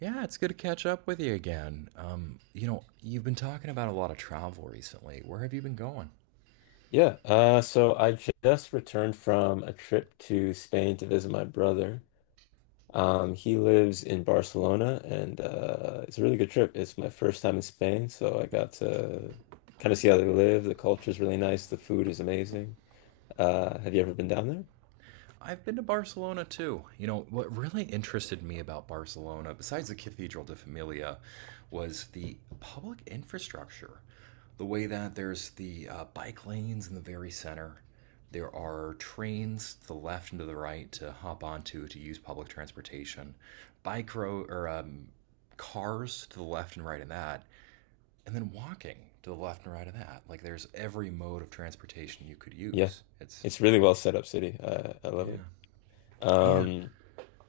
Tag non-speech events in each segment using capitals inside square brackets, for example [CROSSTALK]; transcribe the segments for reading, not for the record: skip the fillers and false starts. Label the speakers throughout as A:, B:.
A: Yeah, it's good to catch up with you again. You've been talking about a lot of travel recently. Where have you been going?
B: Yeah, so I just returned from a trip to Spain to visit my brother. He lives in Barcelona, and it's a really good trip. It's my first time in Spain, so I got to kind of see how they live. The culture is really nice. The food is amazing. Have you ever been down there?
A: I've been to Barcelona too. You know, what really interested me about Barcelona, besides the Cathedral de Familia, was the public infrastructure. The way that there's the bike lanes in the very center, there are trains to the left and to the right to hop onto to use public transportation, bike road or cars to the left and right of that, and then walking to the left and right of that. Like there's every mode of transportation you could
B: Yeah,
A: use. It's
B: it's really well set up city. I love
A: Yeah,
B: it.
A: yeah.
B: Um,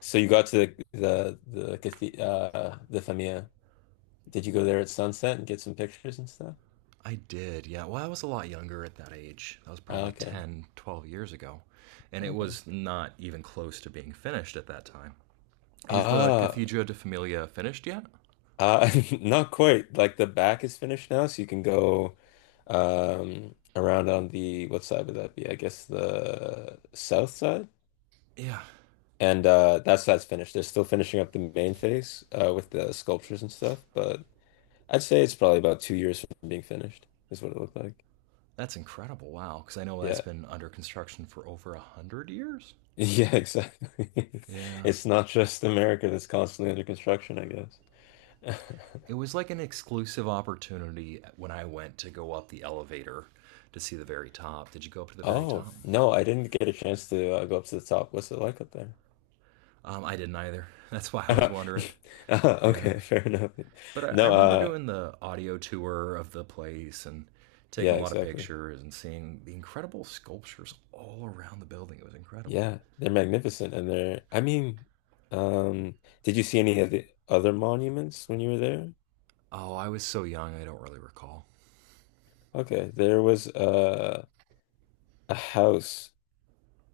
B: so you got to the Famia. Did you go there at sunset and get some pictures and stuff?
A: I did. Yeah. Well, I was a lot younger at that age. That was probably
B: Okay,
A: 10, 12 years ago. And it
B: okay.
A: was not even close to being finished at that time. Is the
B: Ah,
A: Cathedra de Familia finished yet?
B: Uh, [LAUGHS] Not quite. Like the back is finished now, so you can go around on the what side would that be? I guess the south side.
A: Yeah.
B: And that's finished. They're still finishing up the main face with the sculptures and stuff, but I'd say it's probably about 2 years from being finished is what it looked like.
A: That's incredible. Wow. Because I know that's
B: Yeah. [LAUGHS]
A: been under construction for over 100 years.
B: Yeah, exactly. [LAUGHS]
A: Yeah.
B: It's not just America that's constantly under construction, I guess.
A: It
B: [LAUGHS]
A: was like an exclusive opportunity when I went to go up the elevator to see the very top. Did you go up to the very
B: Oh,
A: top?
B: no, I didn't get a chance to go up to the top. What's it like up there?
A: I didn't either. [LAUGHS] That's why I was
B: Uh,
A: wondering.
B: [LAUGHS]
A: Yeah.
B: okay, fair enough.
A: But I
B: No,
A: remember doing the audio tour of the place and taking
B: yeah,
A: a lot of
B: exactly.
A: pictures and seeing the incredible sculptures all around the building. It was incredible.
B: Yeah, they're magnificent, and they're. I mean, did you see any of the other monuments when you were there?
A: Oh, I was so young, I don't really recall.
B: Okay, there was a house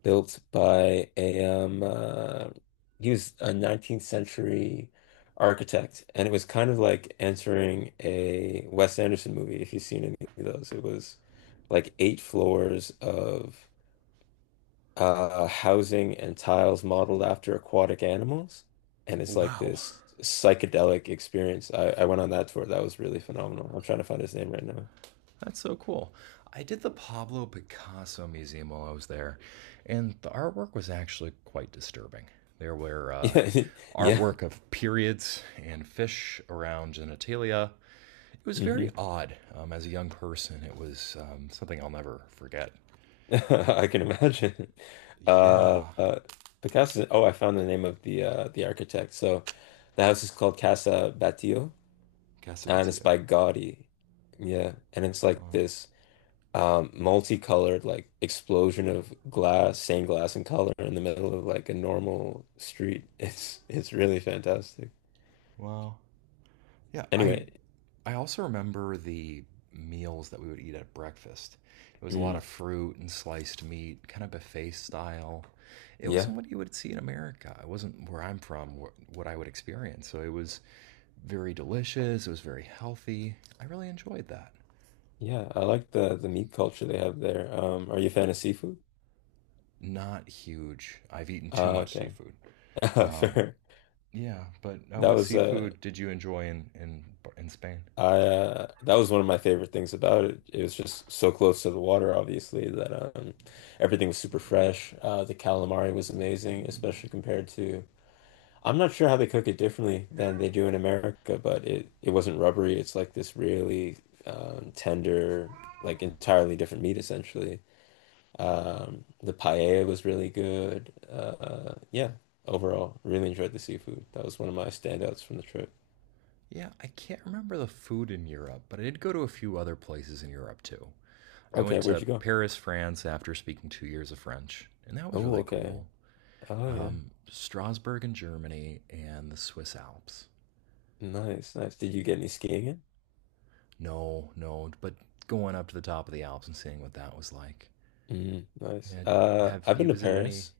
B: built by a he was a 19th century architect, and it was kind of like entering a Wes Anderson movie, if you've seen any of those. It was like eight floors of housing and tiles modeled after aquatic animals. And it's like
A: Wow.
B: this psychedelic experience. I went on that tour. That was really phenomenal. I'm trying to find his name right now.
A: That's so cool. I did the Pablo Picasso Museum while I was there, and the artwork was actually quite disturbing. There were
B: [LAUGHS] Yeah. Yeah.
A: artwork of periods and fish around genitalia. It was very
B: Hmm.
A: odd. As a young person, it was something I'll never forget.
B: [LAUGHS] I can imagine. Uh,
A: Yeah,
B: uh, Picasso. Oh, I found the name of the architect. So the house is called Casa Batlló and it's
A: Casabitio.
B: by Gaudi. Yeah. And it's like
A: Well,
B: this, multicolored like explosion of glass, stained glass and color in the middle of like a normal street. [LAUGHS] It's really fantastic.
A: well, yeah, I
B: Anyway,
A: I also remember the meals that we would eat at breakfast. It was a lot of
B: mm,
A: fruit and sliced meat, kind of buffet style. It wasn't
B: yeah,
A: what you would see in America. It wasn't where I'm from, what I would experience. So it was very delicious. It was very healthy. I really enjoyed that.
B: yeah, I like the meat culture they have there. Are you a fan of seafood?
A: Not huge. I've eaten too much
B: Okay,
A: seafood.
B: [LAUGHS]
A: Um,
B: fair.
A: yeah, but
B: That
A: what
B: was uh,
A: seafood did you enjoy in Spain?
B: that was one of my favorite things about it. It was just so close to the water, obviously, that everything was super fresh. The calamari was amazing, especially compared to. I'm not sure how they cook it differently than they do in America, but it wasn't rubbery. It's like this really tender, like entirely different meat essentially. The paella was really good. Yeah, overall, really enjoyed the seafood. That was one of my standouts from the trip.
A: Yeah, I can't remember the food in Europe, but I did go to a few other places in Europe too. I went
B: Okay, where'd
A: to
B: you go?
A: Paris, France after speaking 2 years of French, and that was
B: Oh,
A: really
B: okay.
A: cool.
B: Oh yeah,
A: Strasbourg in Germany and the Swiss Alps.
B: nice, nice. Did you get any skiing in?
A: No, no, but going up to the top of the Alps and seeing what that was like.
B: Mm, nice.
A: And have
B: I've been
A: you
B: to
A: visited any?
B: Paris.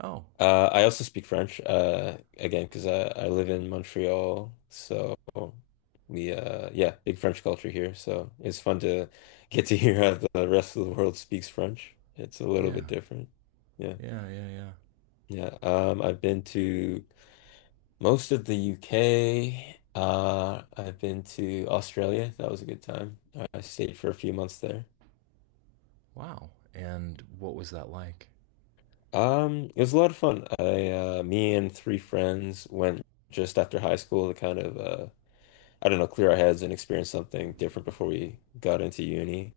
A: Oh,
B: I also speak French, again, because I live in Montreal, so we yeah, big French culture here. So it's fun to get to hear how the rest of the world speaks French. It's a little
A: yeah,
B: bit different. Yeah.
A: yeah, yeah, yeah.
B: Yeah. I've been to most of the UK. I've been to Australia. That was a good time. I stayed for a few months there.
A: Wow. And what was that like?
B: It was a lot of fun. I me and three friends went just after high school to kind of I don't know, clear our heads and experience something different before we got into uni.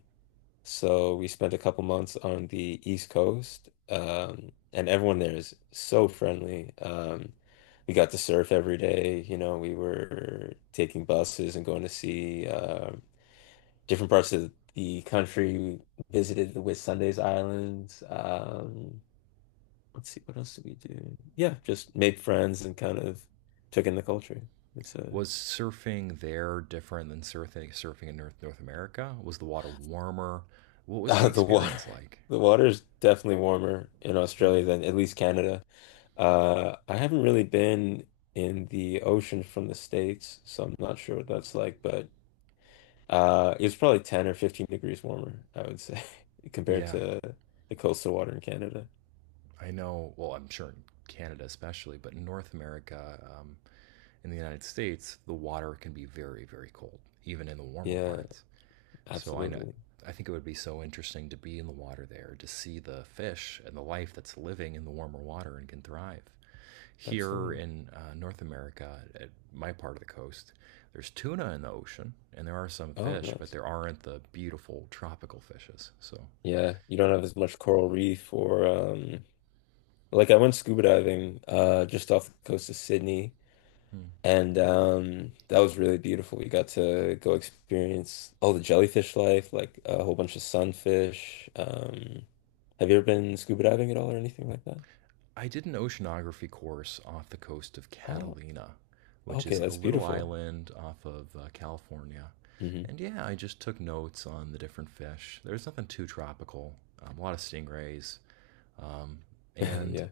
B: So we spent a couple months on the East Coast, and everyone there is so friendly. We got to surf every day. We were taking buses and going to see different parts of the country. We visited the Whitsundays Islands. Let's see, what else did we do? Yeah, just made friends and kind of took in the culture. It's a
A: Was surfing there different than surfing in North America? Was the water warmer? What was the
B: The water,
A: experience like?
B: [LAUGHS] the water is definitely warmer in
A: Yeah.
B: Australia than at least Canada. I haven't really been in the ocean from the States, so I'm not sure what that's like, but it's probably 10 or 15 degrees warmer, I would say, [LAUGHS] compared
A: Yeah,
B: to the coastal water in Canada.
A: I know, well, I'm sure in Canada especially, but in North America, in the United States, the water can be very, very cold, even in the warmer
B: Yeah,
A: parts. So I know,
B: absolutely.
A: I think it would be so interesting to be in the water there, to see the fish and the life that's living in the warmer water and can thrive. Here
B: Absolutely.
A: in North America, at my part of the coast, there's tuna in the ocean, and there are some
B: Oh,
A: fish, but
B: nice.
A: there aren't the beautiful tropical fishes. So,
B: Yeah, you don't have as much coral reef or like I went scuba diving just off the coast of Sydney.
A: hmm,
B: And that was really beautiful. We got to go experience all the jellyfish life, like a whole bunch of sunfish. Have you ever been scuba diving at all or anything like that?
A: I did an oceanography course off the coast of
B: Oh,
A: Catalina, which
B: okay,
A: is a
B: that's
A: little
B: beautiful.
A: island off of California.
B: Hmm.
A: And yeah, I just took notes on the different fish. There's nothing too tropical. A lot of stingrays,
B: [LAUGHS]
A: and
B: Yeah.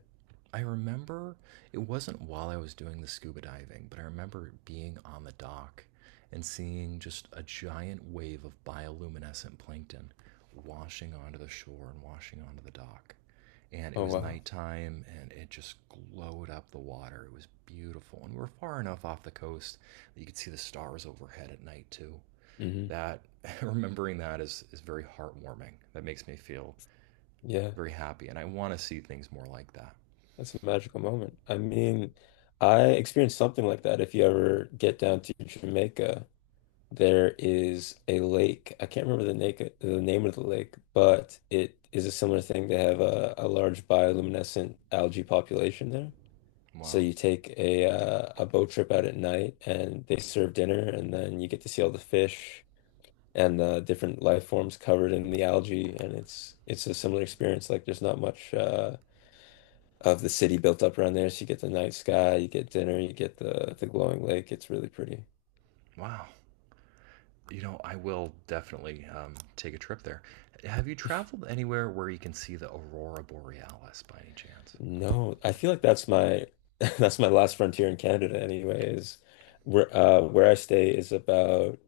A: I remember it wasn't while I was doing the scuba diving, but I remember being on the dock and seeing just a giant wave of bioluminescent plankton washing onto the shore and washing onto the dock. And it
B: Oh,
A: was
B: wow.
A: nighttime and it just glowed up the water. It was beautiful. And we were far enough off the coast that you could see the stars overhead at night, too.
B: Hmm.
A: That, [LAUGHS] remembering that is very heartwarming. That makes me feel
B: Yeah,
A: very happy. And I want to see things more like that.
B: that's a magical moment. I mean, I experienced something like that if you ever get down to Jamaica. There is a lake. I can't remember the name of the lake, but it is a similar thing. They have a large bioluminescent algae population there. So
A: Wow.
B: you take a boat trip out at night, and they serve dinner, and then you get to see all the fish and the different life forms covered in the algae, and it's a similar experience. Like there's not much of the city built up around there, so you get the night sky, you get dinner, you get the glowing lake. It's really pretty.
A: Wow. You know, I will definitely take a trip there. Have you traveled anywhere where you can see the aurora borealis by any chance?
B: No, I feel like that's my [LAUGHS] that's my last frontier in Canada anyways. Where I stay is about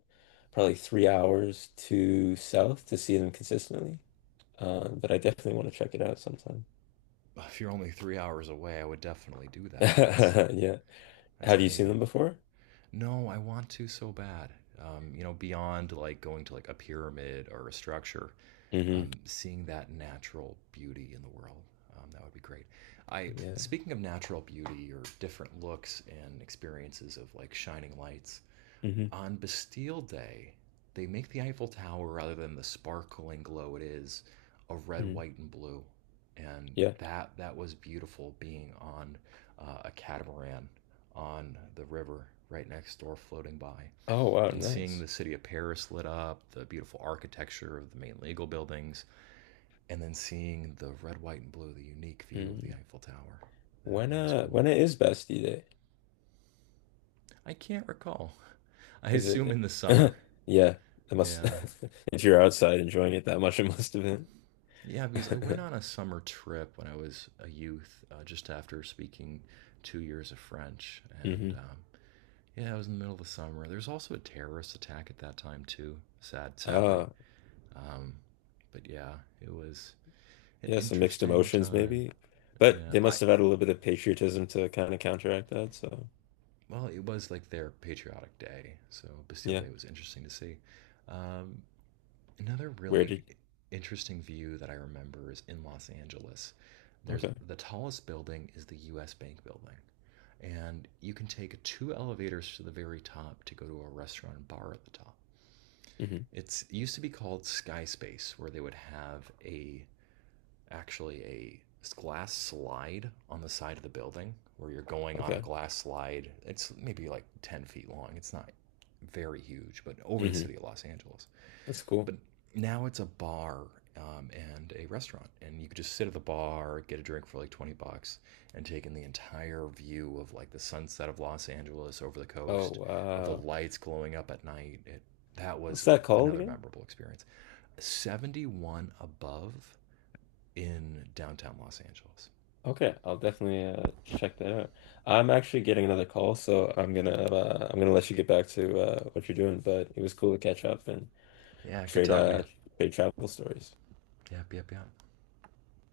B: probably 3 hours to south to see them consistently. But I definitely want to check it out sometime.
A: If you're only 3 hours away, I would definitely do that. That's
B: [LAUGHS] Yeah.
A: that's
B: Have you seen
A: amazing.
B: them before?
A: No, I want to so bad. Beyond like going to like a pyramid or a structure,
B: Hmm.
A: seeing that natural beauty in the world, that would be great. I
B: Yeah.
A: Speaking of natural beauty or different looks and experiences of like shining lights,
B: Hmm.
A: on Bastille Day, they make the Eiffel Tower rather than the sparkling glow it is of red,
B: Mm.
A: white, and blue. And
B: Yeah.
A: that was beautiful being on a catamaran on the river right next door floating by
B: Oh wow,
A: and seeing
B: nice.
A: the city of Paris lit up, the beautiful architecture of the main legal buildings, and then seeing the red, white, and blue, the unique view of the
B: Mm.
A: Eiffel Tower. That,
B: When
A: that was
B: uh
A: cool.
B: when it is Bastille Day?
A: I can't recall. [LAUGHS] I
B: Is
A: assume in
B: it
A: the summer.
B: [LAUGHS] Yeah, it must
A: Yeah,
B: [LAUGHS] if you're outside enjoying it that much, it must have been.
A: yeah, because I went
B: [LAUGHS]
A: on a summer trip when I was a youth, just after speaking 2 years of French. And
B: Mhm.
A: yeah, it was in the middle of the summer. There was also a terrorist attack at that time, too, sadly.
B: Uh,
A: Um, but yeah, it was an
B: yeah, some mixed
A: interesting
B: emotions
A: time.
B: maybe. But
A: Yeah,
B: they must have
A: I
B: had a little bit of patriotism to kind of counteract that. So,
A: well, it was like their patriotic day, so Bastille
B: yeah.
A: Day was interesting to see. Um, Another
B: Where
A: really
B: did
A: interesting view that I remember is in Los Angeles. There's
B: Okay.
A: the tallest building is the US Bank building. And you can take two elevators to the very top to go to a restaurant and bar at the top.
B: Hmm.
A: It used to be called Sky Space, where they would have a actually a glass slide on the side of the building where you're going on a
B: Okay.
A: glass slide. It's maybe like 10 feet long. It's not very huge, but over the
B: Hmm.
A: city of Los Angeles
B: That's cool.
A: but now it's a bar and a restaurant, and you could just sit at the bar, get a drink for like 20 bucks, and take in the entire view of like the sunset of Los Angeles over the
B: Oh,
A: coast, of the
B: wow.
A: lights glowing up at night. That
B: What's
A: was
B: that called
A: another
B: again?
A: memorable experience. 71 above in downtown Los Angeles.
B: Okay, I'll definitely check that out. I'm actually getting another call, so I'm gonna let you get back to what you're doing, but it was cool to catch up and
A: Yeah, good
B: trade
A: talking to
B: uh
A: you.
B: trade travel stories.
A: Yep, yep, yep.